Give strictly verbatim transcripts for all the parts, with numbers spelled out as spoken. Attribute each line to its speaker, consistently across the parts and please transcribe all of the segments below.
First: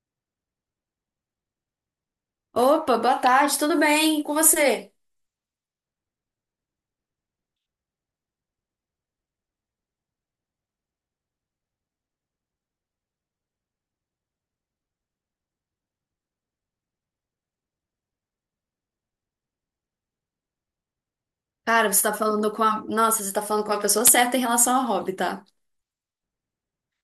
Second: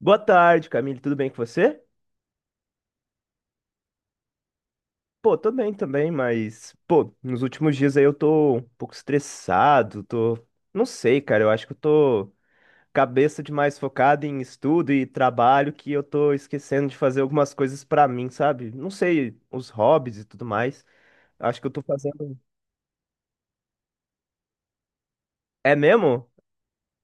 Speaker 1: Boa tarde, Camille. Tudo bem com você?
Speaker 2: Opa, boa tarde, tudo bem? E com você?
Speaker 1: Pô, tô bem também, mas, pô, nos últimos dias aí eu tô um pouco estressado, tô. Não sei, cara, eu acho que eu tô cabeça demais focada em estudo e trabalho que eu tô esquecendo de fazer algumas coisas pra mim, sabe? Não sei, os hobbies e tudo mais. Acho que eu tô
Speaker 2: Cara, você tá
Speaker 1: fazendo.
Speaker 2: falando com a... Nossa, você tá falando com a pessoa certa em relação ao hobby, tá?
Speaker 1: É mesmo?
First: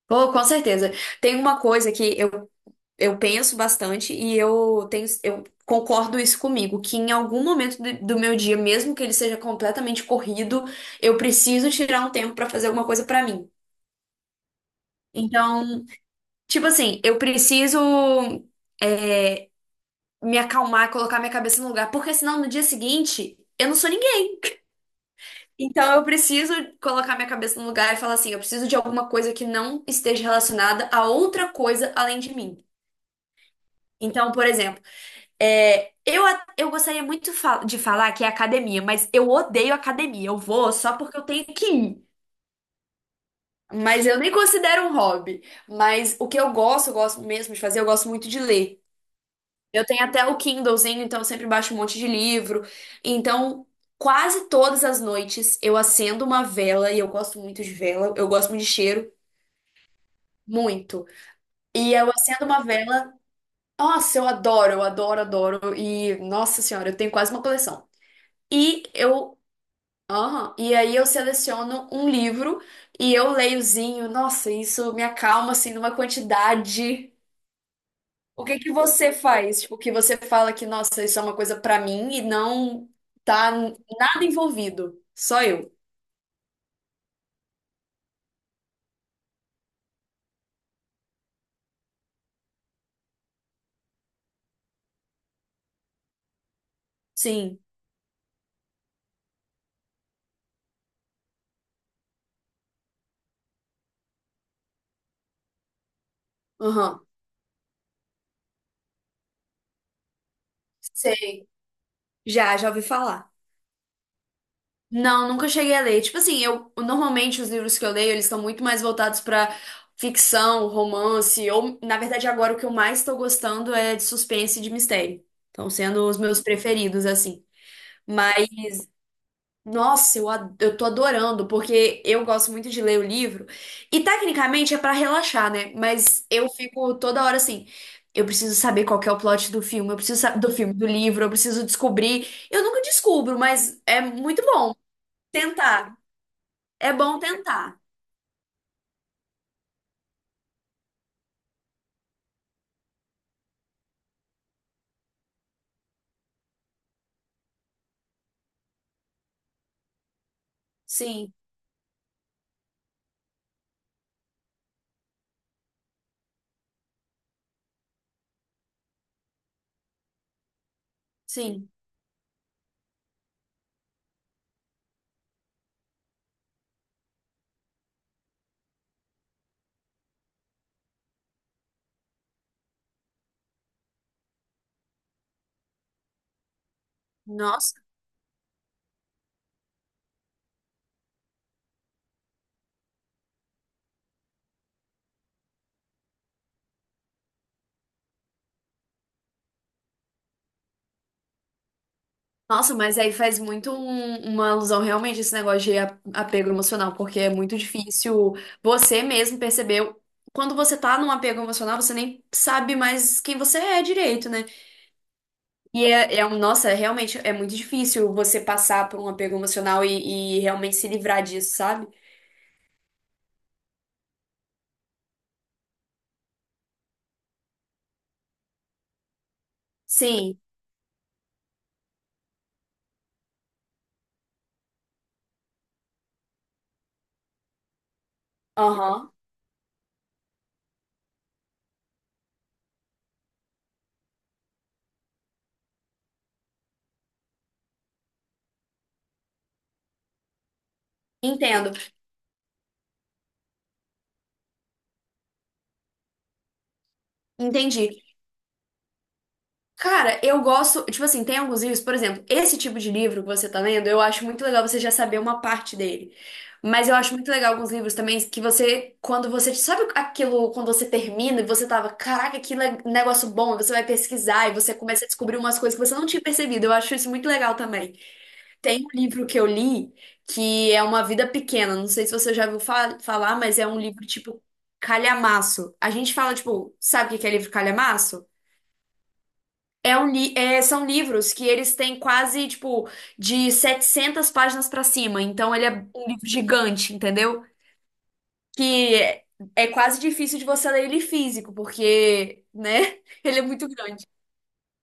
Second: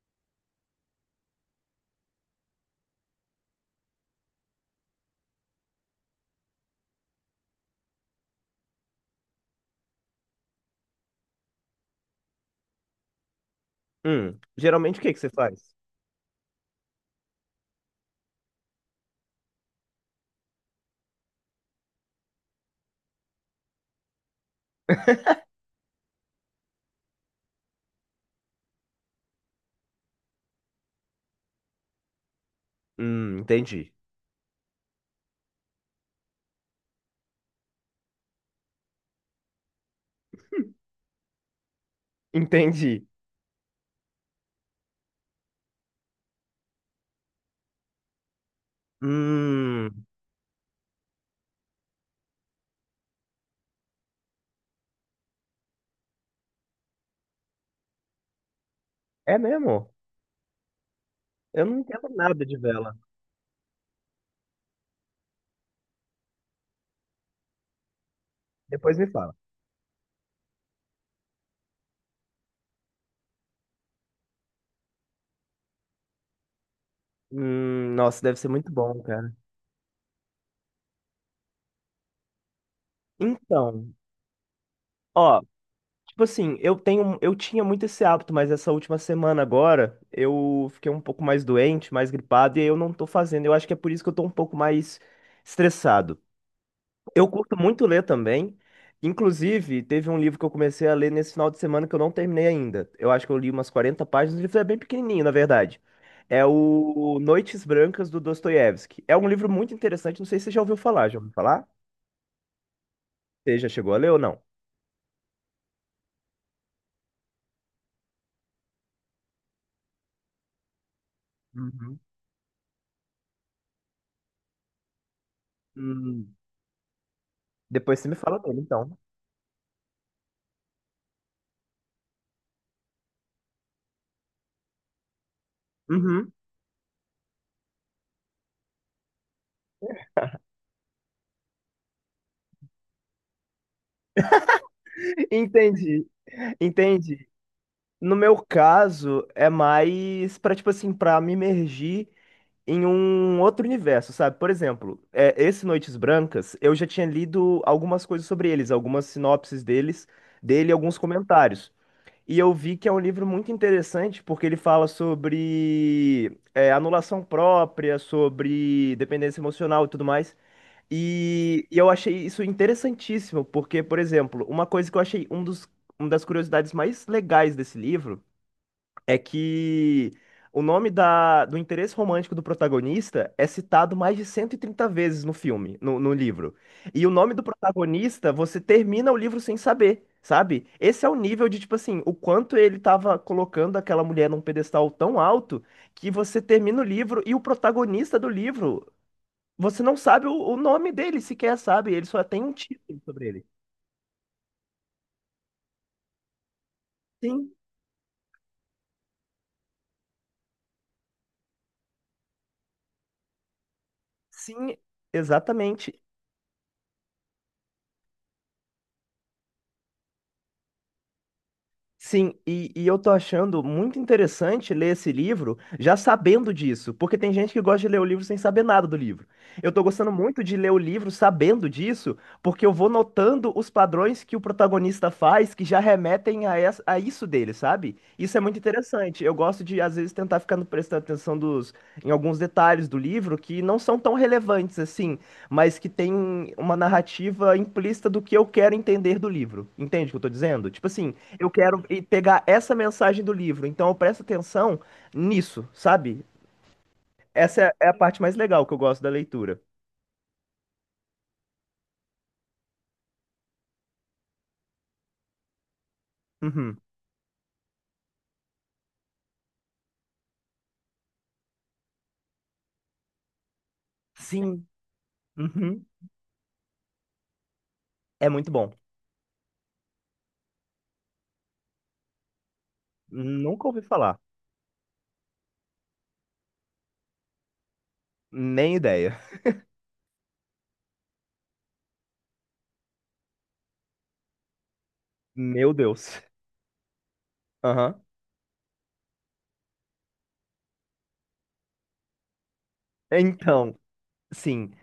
Speaker 2: Pô, com certeza. Tem uma coisa que eu, eu penso bastante e eu tenho, eu concordo isso comigo, que em algum momento do, do meu dia, mesmo que ele seja completamente corrido, eu preciso tirar um tempo pra fazer alguma coisa pra mim.
Speaker 1: Hum, geralmente o que que você faz?
Speaker 2: Então, tipo assim, eu preciso é, me acalmar, colocar minha cabeça no lugar, porque senão no dia seguinte eu não sou ninguém. Então eu preciso colocar minha cabeça no lugar e falar assim, eu preciso de alguma coisa que não esteja relacionada a outra coisa além de mim.
Speaker 1: Hum, entendi.
Speaker 2: Então, por exemplo, é, eu, a- eu gostaria muito fa- de falar que é academia, mas eu odeio academia. Eu vou só porque eu tenho que ir.
Speaker 1: Entendi.
Speaker 2: Mas eu nem considero um hobby. Mas o que eu gosto, eu gosto mesmo de fazer, eu gosto muito de ler. Eu tenho
Speaker 1: Hum,
Speaker 2: até o Kindlezinho, então eu sempre baixo um monte de livro. Então, quase todas as noites eu acendo uma vela e eu gosto muito de vela, eu gosto muito de cheiro.
Speaker 1: é mesmo?
Speaker 2: Muito.
Speaker 1: Eu não
Speaker 2: E
Speaker 1: entendo
Speaker 2: eu
Speaker 1: nada
Speaker 2: acendo
Speaker 1: de
Speaker 2: uma
Speaker 1: vela.
Speaker 2: vela. Nossa, eu adoro, eu adoro, adoro. E, nossa senhora, eu tenho quase uma coleção. E
Speaker 1: Depois me fala.
Speaker 2: eu. Aham. E aí eu seleciono um livro e eu leiozinho. Nossa, isso me acalma, assim, numa quantidade.
Speaker 1: Hum, nossa, deve
Speaker 2: O
Speaker 1: ser
Speaker 2: que
Speaker 1: muito
Speaker 2: que
Speaker 1: bom,
Speaker 2: você
Speaker 1: cara.
Speaker 2: faz? Tipo, que você fala que, nossa, isso é uma coisa pra mim e não tá
Speaker 1: Então,
Speaker 2: nada envolvido.
Speaker 1: ó,
Speaker 2: Só eu.
Speaker 1: tipo assim, eu tenho, eu tinha muito esse hábito, mas essa última semana agora eu fiquei um pouco mais doente, mais gripado, e aí eu não tô fazendo. Eu acho que é por isso que eu tô um pouco mais estressado. Eu curto
Speaker 2: Sim.
Speaker 1: muito ler também. Inclusive, teve um livro que eu comecei a ler nesse final de semana que eu não terminei ainda. Eu acho que eu li umas quarenta páginas, o livro é bem pequenininho, na verdade. É
Speaker 2: Aham.
Speaker 1: o Noites Brancas do Dostoiévski. É um livro muito interessante, não sei se você já ouviu falar. Já ouviu
Speaker 2: Sei.
Speaker 1: falar?
Speaker 2: Já, já ouvi falar.
Speaker 1: Você já chegou a ler ou não?
Speaker 2: Não, nunca cheguei a ler. Tipo assim, eu normalmente os livros que eu leio, eles estão muito mais voltados pra ficção, romance, ou na
Speaker 1: Uhum.
Speaker 2: verdade agora o que eu mais tô gostando é de suspense e de mistério. Estão sendo os
Speaker 1: Hum.
Speaker 2: meus preferidos assim.
Speaker 1: Depois você me fala
Speaker 2: Mas
Speaker 1: dele, então.
Speaker 2: nossa, eu, ad- eu tô adorando, porque eu gosto muito de ler o livro. E tecnicamente é pra relaxar, né? Mas
Speaker 1: Uhum.
Speaker 2: eu fico toda hora assim, eu preciso saber qual que é o plot do filme, eu preciso saber do filme, do livro, eu preciso descobrir. Eu nunca descubro, mas é muito bom tentar.
Speaker 1: Entendi,
Speaker 2: É bom
Speaker 1: entendi.
Speaker 2: tentar.
Speaker 1: No meu caso, é mais pra, tipo assim, pra me imergir em um outro universo, sabe? Por exemplo, é, esse Noites Brancas, eu já tinha lido algumas coisas sobre eles, algumas sinopses deles, dele, e alguns
Speaker 2: Sim,
Speaker 1: comentários. E eu vi que é um livro muito interessante porque ele fala sobre é, anulação própria, sobre dependência emocional e tudo mais. E,
Speaker 2: sim.
Speaker 1: e eu achei isso interessantíssimo, porque, por exemplo, uma coisa que eu achei um dos, uma das curiosidades mais legais desse livro é que o nome da, do interesse romântico do protagonista é citado mais de cento e trinta vezes no filme, no, no livro. E o nome do
Speaker 2: Nossa,
Speaker 1: protagonista, você termina o livro sem saber, sabe? Esse é o nível de, tipo assim, o quanto ele tava colocando aquela mulher num pedestal tão alto que você termina o livro e o protagonista do livro você não sabe o, o nome dele sequer, sabe? Ele só tem um
Speaker 2: nossa, mas
Speaker 1: título
Speaker 2: aí
Speaker 1: sobre
Speaker 2: faz
Speaker 1: ele.
Speaker 2: muito um- uma alusão realmente a esse negócio de a- apego emocional, porque é
Speaker 1: Sim,
Speaker 2: muito difícil você mesmo perceber. Quando você tá num apego emocional, você nem sabe mais quem você é direito, né?
Speaker 1: sim,
Speaker 2: E
Speaker 1: exatamente.
Speaker 2: é, é um, nossa, é realmente é muito difícil você passar por um apego emocional e, e realmente se livrar disso, sabe?
Speaker 1: Sim, e, e eu tô achando muito interessante ler esse livro já sabendo disso, porque tem gente que gosta de ler o livro sem saber nada do livro. Eu tô gostando
Speaker 2: Sim,
Speaker 1: muito de ler o livro sabendo disso, porque eu vou notando os padrões que o protagonista faz que já remetem a, essa- a isso dele, sabe? Isso é muito
Speaker 2: aham,
Speaker 1: interessante. Eu gosto de, às vezes, tentar ficar prestando atenção dos, em alguns detalhes do livro que não são tão relevantes assim, mas que tem uma narrativa implícita do que eu quero entender do livro. Entende o que eu tô dizendo? Tipo assim. Eu
Speaker 2: entendo.
Speaker 1: quero e- pegar essa mensagem do livro, então eu presto atenção nisso, sabe? Essa
Speaker 2: Entendi.
Speaker 1: é é a parte mais legal que eu gosto da leitura.
Speaker 2: Cara, eu gosto, tipo assim, tem alguns livros, por exemplo, esse tipo de livro que você tá lendo, eu acho muito legal você já saber uma parte dele.
Speaker 1: Uhum.
Speaker 2: Mas eu acho muito legal alguns livros também que você, quando você, sabe aquilo, quando você termina e você tava, caraca, que le- negócio bom, e você vai pesquisar e
Speaker 1: Sim.
Speaker 2: você começa a descobrir umas coisas
Speaker 1: Uhum.
Speaker 2: que você não tinha percebido. Eu acho isso muito legal também.
Speaker 1: É muito bom.
Speaker 2: Tem um livro que eu li que é Uma Vida Pequena, não sei se você já ouviu fa- falar, mas é
Speaker 1: Nunca
Speaker 2: um
Speaker 1: ouvi
Speaker 2: livro
Speaker 1: falar.
Speaker 2: tipo calhamaço. A gente fala, tipo, sabe o que que é livro calhamaço?
Speaker 1: Nem ideia.
Speaker 2: É um li- é, são livros que eles têm quase, tipo, de setecentas páginas pra cima. Então, ele é
Speaker 1: Meu
Speaker 2: um
Speaker 1: Deus.
Speaker 2: livro gigante, entendeu?
Speaker 1: Aham.
Speaker 2: Que é, é quase difícil de você ler ele físico, porque, né? Ele é muito
Speaker 1: Então,
Speaker 2: grande.
Speaker 1: sim.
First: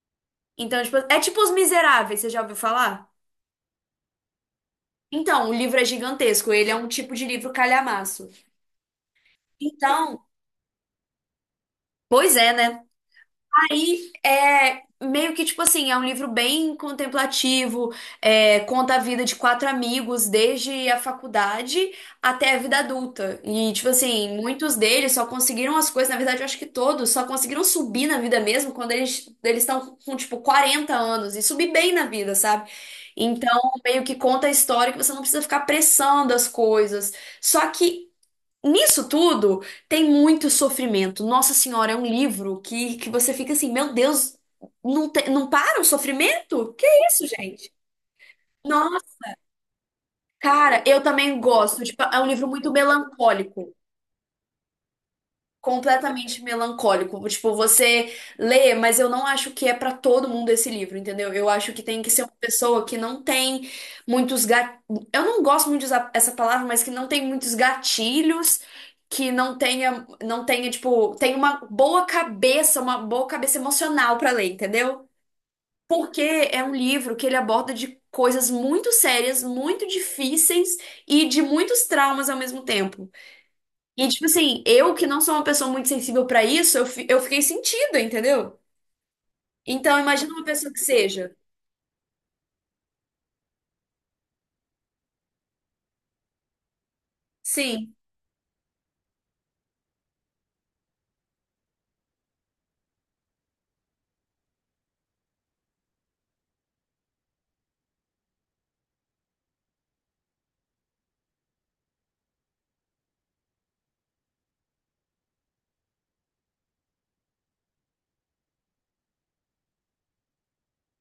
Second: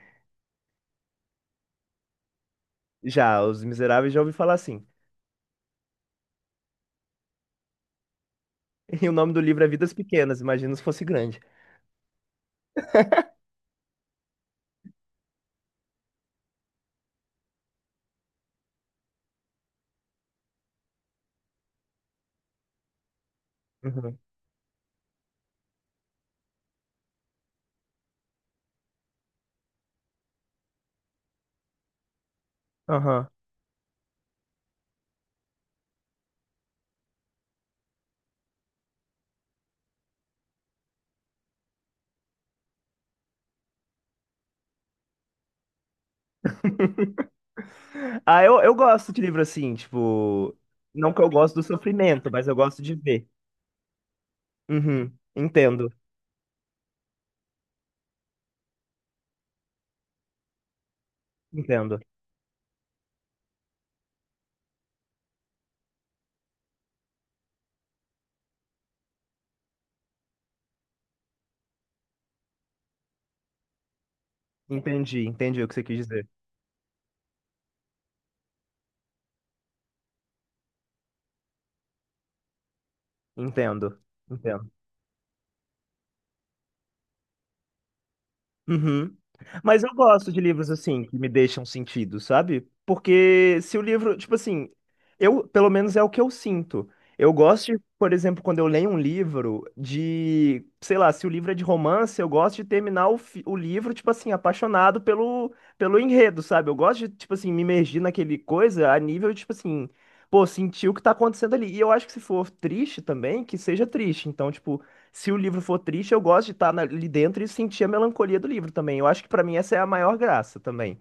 Speaker 2: Então, tipo, é tipo Os Miseráveis, você já ouviu falar?
Speaker 1: Já, Os Miseráveis já ouvi falar assim.
Speaker 2: Então, o livro é gigantesco. Ele é um tipo de livro calhamaço.
Speaker 1: E o nome do livro é Vidas
Speaker 2: Então,
Speaker 1: Pequenas, imagina se fosse grande.
Speaker 2: pois é, né? Aí é meio que tipo assim, é um livro bem contemplativo, é, conta a vida de quatro amigos desde a faculdade até a vida adulta. E tipo
Speaker 1: Uhum.
Speaker 2: assim, muitos deles só conseguiram as coisas, na verdade eu acho que todos só conseguiram subir na vida mesmo quando eles eles estão com tipo quarenta anos e subir bem na vida, sabe?
Speaker 1: Aham.
Speaker 2: Então, meio que conta a história que você não precisa ficar pressando as coisas. Só que nisso tudo tem muito sofrimento. Nossa Senhora, é um livro que, que você fica assim, meu Deus, não, te- não para o sofrimento? Que isso, gente?
Speaker 1: Ah, eu, eu
Speaker 2: Nossa,
Speaker 1: gosto de livro assim, tipo.
Speaker 2: cara, eu
Speaker 1: Não que eu
Speaker 2: também
Speaker 1: gosto do
Speaker 2: gosto. Tipo, é um
Speaker 1: sofrimento, mas
Speaker 2: livro
Speaker 1: eu
Speaker 2: muito
Speaker 1: gosto de ver.
Speaker 2: melancólico.
Speaker 1: Uhum. Entendo.
Speaker 2: Completamente melancólico. Tipo, você lê, mas eu não acho que é pra todo mundo esse livro, entendeu? Eu acho que
Speaker 1: Entendo.
Speaker 2: tem que ser uma pessoa que não tem muitos gat... Eu não gosto muito de usar essa palavra, mas que não tem muitos gatilhos, que não tenha, não tenha, tipo, tem uma boa cabeça, uma boa cabeça emocional pra ler, entendeu?
Speaker 1: Entendi, entendi o que você quis
Speaker 2: Porque
Speaker 1: dizer.
Speaker 2: é um livro que ele aborda de coisas muito sérias, muito difíceis e de muitos traumas ao mesmo tempo.
Speaker 1: Entendo,
Speaker 2: E, tipo assim,
Speaker 1: entendo.
Speaker 2: eu, que não sou uma pessoa muito sensível pra isso, eu, fi- eu fiquei sentida, entendeu?
Speaker 1: Uhum. Mas eu
Speaker 2: Então,
Speaker 1: gosto
Speaker 2: imagina
Speaker 1: de
Speaker 2: uma
Speaker 1: livros
Speaker 2: pessoa que
Speaker 1: assim, que me
Speaker 2: seja.
Speaker 1: deixam sentido, sabe? Porque se o livro, tipo assim, eu, pelo menos é o que eu sinto. Eu gosto, de,
Speaker 2: Sim,
Speaker 1: por exemplo, quando eu leio um livro de, sei lá, se o livro é de romance, eu gosto de terminar o, fi- o livro, tipo assim, apaixonado pelo, pelo enredo, sabe? Eu gosto de, tipo assim, me imergir naquele coisa a nível, tipo assim, pô, sentir o que tá acontecendo ali. E eu acho que se for triste também, que seja triste. Então, tipo, se o livro for triste, eu gosto de estar na- ali dentro e sentir a melancolia do livro também. Eu acho que pra mim essa é a maior graça também.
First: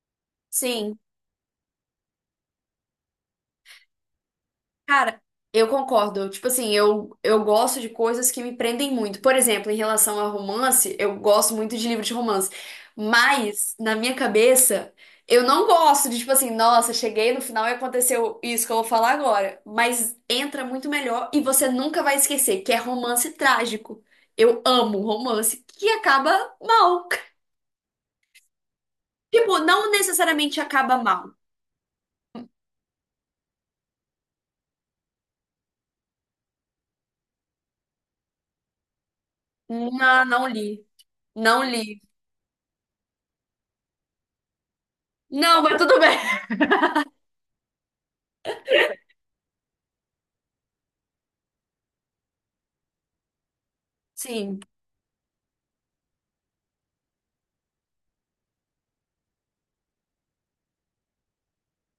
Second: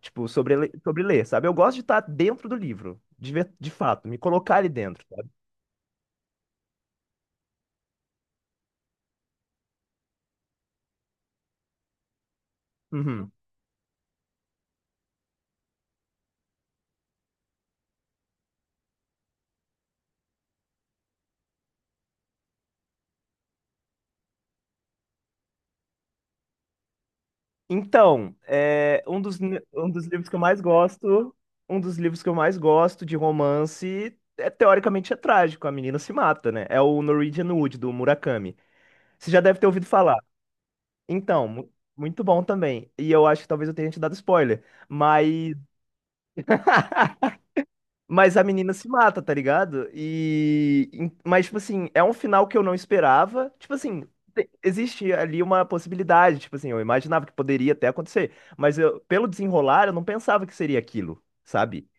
Speaker 1: Tipo, sobre, le-
Speaker 2: sim.
Speaker 1: sobre ler, sabe? Eu gosto de estar dentro do livro, de, ver- de fato, me colocar ali dentro,
Speaker 2: Cara,
Speaker 1: sabe?
Speaker 2: eu concordo. Tipo assim, eu, eu gosto de coisas que me prendem muito. Por exemplo, em relação a romance, eu gosto muito de livro de romance.
Speaker 1: Uhum.
Speaker 2: Mas, na minha cabeça, eu não gosto de, tipo assim, nossa, cheguei no final e aconteceu isso que eu vou falar agora. Mas entra muito melhor e você nunca vai esquecer, que é romance trágico. Eu amo romance que acaba mal.
Speaker 1: Então, é, um dos, ni-
Speaker 2: Tipo,
Speaker 1: um
Speaker 2: não
Speaker 1: dos livros que eu
Speaker 2: necessariamente
Speaker 1: mais
Speaker 2: acaba mal.
Speaker 1: gosto, um dos livros que eu mais gosto de romance, é, teoricamente é trágico, a menina se mata, né? É o Norwegian Wood, do Murakami. Você já deve ter ouvido falar.
Speaker 2: Não, não li.
Speaker 1: Então,
Speaker 2: Não
Speaker 1: mu-
Speaker 2: li.
Speaker 1: muito bom também. E eu acho que talvez eu tenha te dado spoiler, mas...
Speaker 2: Não, mas tudo bem.
Speaker 1: Mas a menina se mata, tá ligado? E. em- Mas, tipo assim, é um final que eu não esperava. Tipo assim, te-
Speaker 2: Sim.
Speaker 1: existe ali uma possibilidade. Tipo assim, eu imaginava que poderia até acontecer. Mas eu, pelo desenrolar, eu não pensava que seria aquilo, sabe?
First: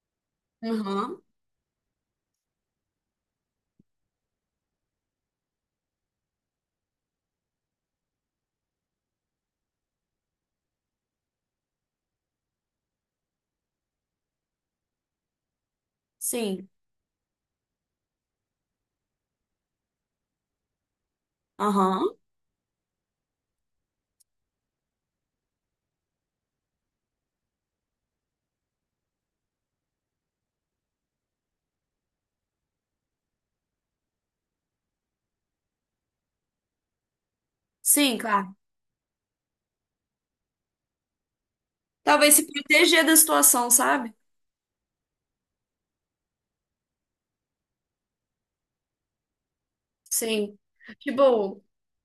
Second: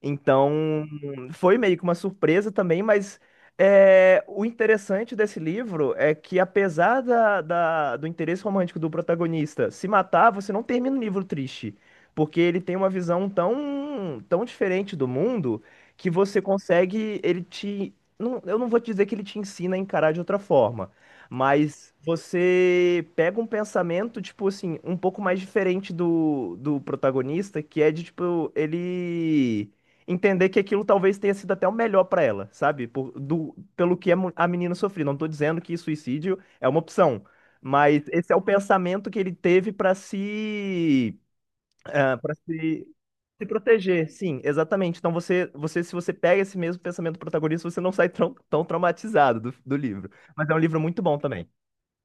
Speaker 1: Então,
Speaker 2: Uhum.
Speaker 1: foi meio que uma surpresa também, mas é, o interessante desse livro é que, apesar da, da- do interesse romântico do protagonista se matar, você não termina o livro triste, porque ele tem uma visão tão, tão diferente do mundo que você
Speaker 2: Sim.
Speaker 1: consegue, ele te, não- eu não vou te dizer que ele te ensina a encarar de outra forma, mas
Speaker 2: Aham.
Speaker 1: você pega um pensamento, tipo assim, um pouco mais diferente do, do protagonista, que é de, tipo, ele entender que aquilo talvez tenha sido até o melhor pra ela, sabe? Por, do, pelo que a mu- a menina sofreu. Não tô dizendo que suicídio é uma opção, mas
Speaker 2: Sim,
Speaker 1: esse é o
Speaker 2: claro.
Speaker 1: pensamento que ele teve pra se, ah,
Speaker 2: Talvez
Speaker 1: pra
Speaker 2: se
Speaker 1: se,
Speaker 2: proteger da
Speaker 1: se
Speaker 2: situação,
Speaker 1: proteger.
Speaker 2: sabe?
Speaker 1: Sim, exatamente. Então você, você, se você pega esse mesmo pensamento protagonista, você não sai tão, tão traumatizado do, do livro. Mas é um
Speaker 2: Sim.
Speaker 1: livro muito bom também.
Speaker 2: Tipo,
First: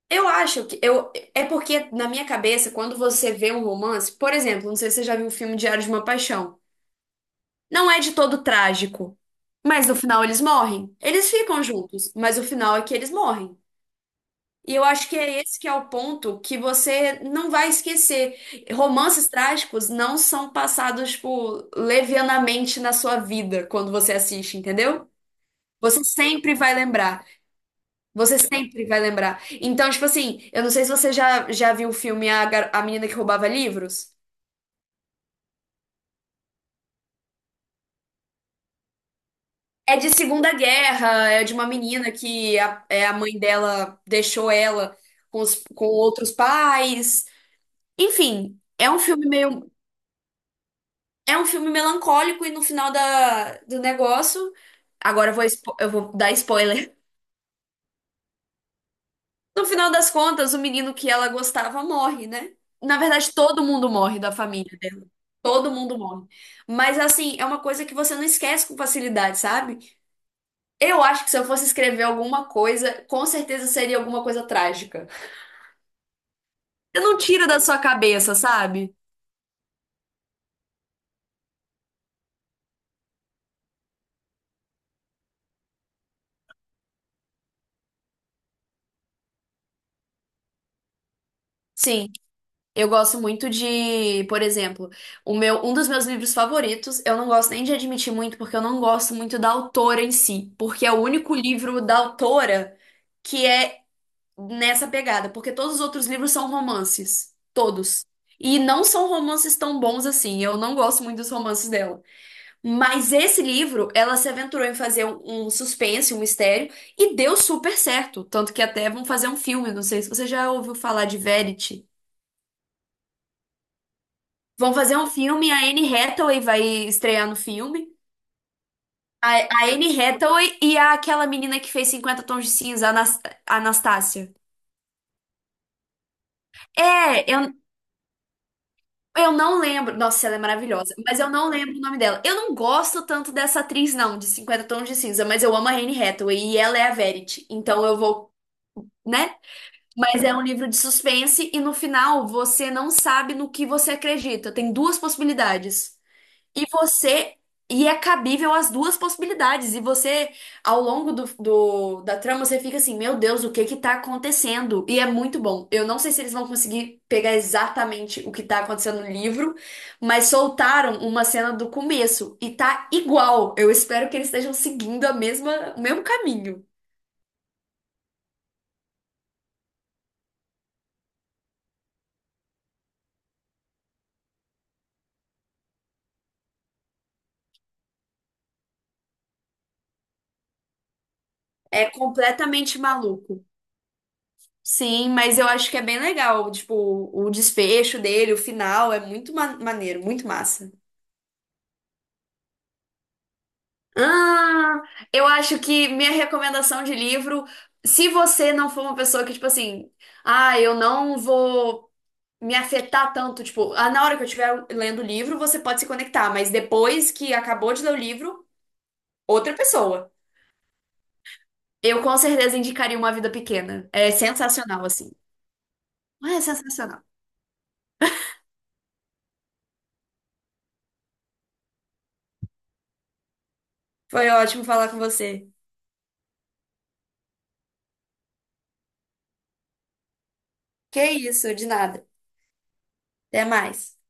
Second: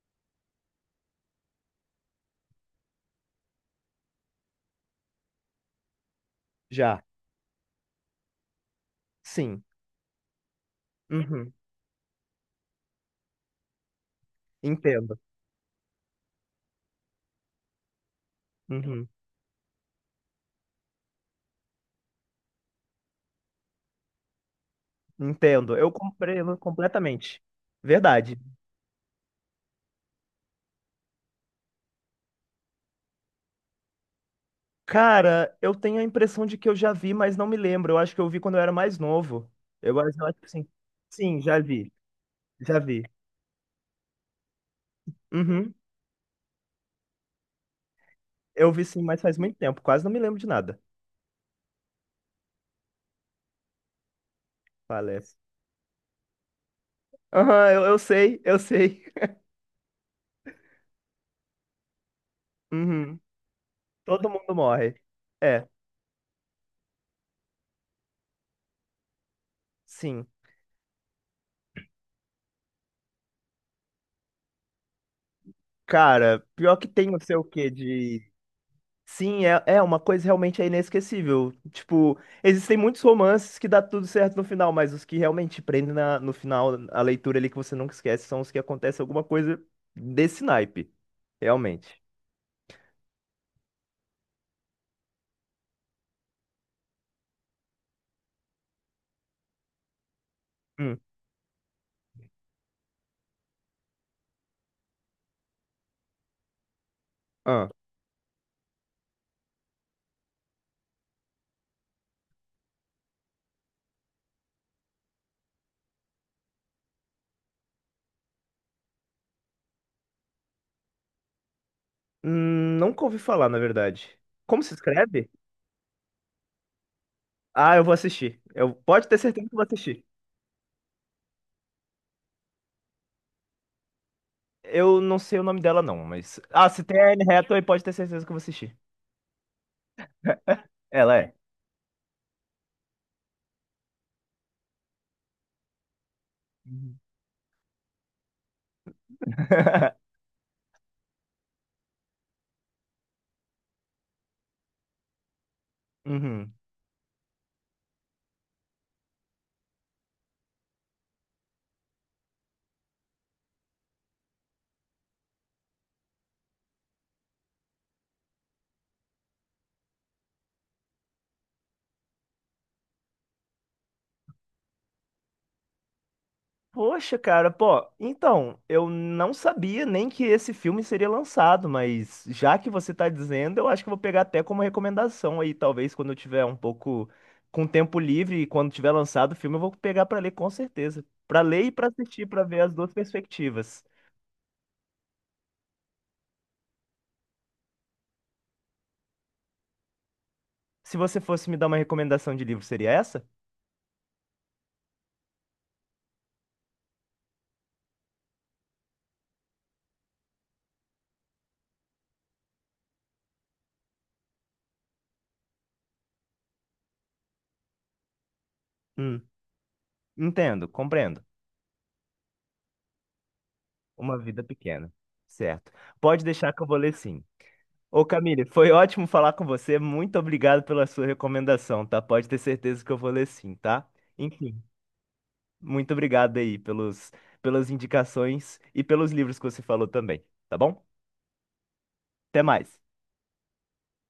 Speaker 2: eu acho que eu é porque na minha cabeça, quando você vê um romance, por exemplo, não sei se você já viu o filme Diário de uma Paixão.
Speaker 1: Já.
Speaker 2: Não é de todo trágico,
Speaker 1: Sim.
Speaker 2: mas no final eles morrem. Eles
Speaker 1: Uhum.
Speaker 2: ficam juntos, mas o final é que eles morrem. E eu acho
Speaker 1: Entendo.
Speaker 2: que é esse que é o ponto que você não vai esquecer.
Speaker 1: Uhum.
Speaker 2: Romances trágicos não são passados, tipo, levianamente na sua vida quando você assiste, entendeu?
Speaker 1: Entendo. Eu
Speaker 2: Você sempre
Speaker 1: compreendo
Speaker 2: vai lembrar.
Speaker 1: completamente. Verdade.
Speaker 2: Você sempre vai lembrar. Então, tipo assim, eu não sei se você já, já viu o filme A, Gar- A Menina que Roubava Livros.
Speaker 1: Cara, eu tenho a impressão de que eu já vi, mas não me lembro. Eu acho que eu vi quando eu era mais novo.
Speaker 2: É
Speaker 1: Eu,
Speaker 2: de
Speaker 1: acho eu acho que
Speaker 2: Segunda
Speaker 1: sim.
Speaker 2: Guerra,
Speaker 1: Sim,
Speaker 2: é de
Speaker 1: já
Speaker 2: uma
Speaker 1: vi.
Speaker 2: menina que
Speaker 1: Já
Speaker 2: a,
Speaker 1: vi.
Speaker 2: é, a mãe dela deixou ela com, os-
Speaker 1: Uhum.
Speaker 2: com outros pais. Enfim,
Speaker 1: Eu vi
Speaker 2: é um
Speaker 1: sim, mas
Speaker 2: filme
Speaker 1: faz muito
Speaker 2: meio,
Speaker 1: tempo. Quase não me lembro de nada.
Speaker 2: é um filme melancólico e no final da, do negócio, agora
Speaker 1: Falece.
Speaker 2: eu vou, expo- eu vou dar spoiler.
Speaker 1: Aham, eu, eu sei, eu sei.
Speaker 2: No final das contas, o menino que ela gostava morre, né? Na
Speaker 1: Uhum.
Speaker 2: verdade, todo mundo morre
Speaker 1: Todo
Speaker 2: da
Speaker 1: mundo
Speaker 2: família.
Speaker 1: morre. É,
Speaker 2: Todo mundo morre. Mas assim, é uma coisa que você não esquece com facilidade, sabe?
Speaker 1: sim.
Speaker 2: Eu acho que se eu fosse escrever alguma coisa, com certeza seria alguma coisa trágica.
Speaker 1: Cara, pior que
Speaker 2: Você
Speaker 1: tem
Speaker 2: não
Speaker 1: não sei o
Speaker 2: tira da
Speaker 1: quê
Speaker 2: sua
Speaker 1: de
Speaker 2: cabeça, sabe?
Speaker 1: Sim, é, é uma coisa realmente é inesquecível. Tipo, existem muitos romances que dá tudo certo no final, mas os que realmente prendem na- no final a leitura ali que você nunca esquece são os que acontece alguma coisa desse naipe, realmente.
Speaker 2: Sim, eu gosto muito de, por exemplo, o meu, um dos meus livros favoritos, eu não gosto nem de admitir muito, porque eu não gosto muito da autora em si, porque é
Speaker 1: Hum,
Speaker 2: o único livro da autora que é nessa pegada, porque todos os outros livros são romances,
Speaker 1: ah.
Speaker 2: todos. E não são romances tão bons assim, eu não gosto muito dos romances dela. Mas esse livro, ela se aventurou em fazer um, um suspense, um mistério, e deu super certo. Tanto que até vão fazer um filme, não sei se você já ouviu falar de Verity.
Speaker 1: Hum, nunca ouvi falar, na verdade. Como
Speaker 2: Vão
Speaker 1: se
Speaker 2: fazer um
Speaker 1: escreve?
Speaker 2: filme, a Anne Hathaway vai estrear no
Speaker 1: Ah, eu
Speaker 2: filme.
Speaker 1: vou assistir. Eu pode ter
Speaker 2: A,
Speaker 1: certeza que eu vou
Speaker 2: a Anne
Speaker 1: assistir.
Speaker 2: Hathaway e a- aquela menina que fez Cinquenta Tons de Cinza, a Anas- a Anastácia.
Speaker 1: Eu não sei o nome dela não, mas ah, se tem a
Speaker 2: É,
Speaker 1: Anne
Speaker 2: eu,
Speaker 1: Hathaway, pode ter certeza que eu vou assistir.
Speaker 2: Eu não lembro. Nossa, ela é maravilhosa.
Speaker 1: Ela
Speaker 2: Mas eu
Speaker 1: é.
Speaker 2: não lembro o nome dela. Eu não gosto tanto dessa atriz, não, de Cinquenta Tons de Cinza, mas eu amo a Anne Hathaway e ela é a
Speaker 1: Uhum.
Speaker 2: Verity. Então eu vou, né? Mas é um livro de suspense e no final você não sabe no que você acredita. Tem duas possibilidades.
Speaker 1: Uhum.
Speaker 2: E você. E é cabível as duas possibilidades. E você, ao longo do, do- da trama, você fica assim, meu Deus, o que que tá acontecendo? E é muito bom. Eu não sei se eles vão conseguir pegar exatamente o que tá acontecendo no livro, mas soltaram uma cena do começo e tá igual. Eu espero que eles estejam seguindo a mesma, o mesmo caminho.
Speaker 1: Poxa, cara, pô, então, eu não sabia nem que esse filme seria lançado, mas já que você tá dizendo, eu acho que eu vou pegar até como recomendação aí, talvez quando eu tiver um pouco com tempo livre e quando tiver lançado o filme, eu vou pegar pra ler com certeza. Pra ler e pra
Speaker 2: É
Speaker 1: assistir, pra ver as
Speaker 2: completamente
Speaker 1: duas
Speaker 2: maluco.
Speaker 1: perspectivas.
Speaker 2: Sim, mas eu acho que é bem legal. Tipo, o desfecho dele, o final, é muito ma- maneiro, muito massa.
Speaker 1: Se você fosse me dar uma recomendação de livro, seria essa?
Speaker 2: Ah, eu acho que minha recomendação de livro, se você não for uma pessoa que, tipo assim, ah, eu não vou me afetar tanto, tipo, ah, na hora que eu estiver lendo o livro, você pode se conectar, mas depois que acabou de ler o livro,
Speaker 1: Hum,
Speaker 2: outra pessoa.
Speaker 1: entendo, compreendo.
Speaker 2: Eu com certeza indicaria Uma Vida Pequena. É
Speaker 1: Uma vida
Speaker 2: sensacional,
Speaker 1: pequena.
Speaker 2: assim.
Speaker 1: Certo. Pode
Speaker 2: É
Speaker 1: deixar que eu vou ler
Speaker 2: sensacional.
Speaker 1: sim. Ô Camille, foi ótimo falar com você. Muito obrigado pela sua recomendação, tá? Pode ter certeza que eu vou ler sim, tá?
Speaker 2: Foi
Speaker 1: Enfim,
Speaker 2: ótimo falar com você.
Speaker 1: muito obrigado aí pelos, pelas indicações e pelos livros que você falou também, tá bom?
Speaker 2: Que isso, de nada.
Speaker 1: Até mais.
Speaker 2: Até mais.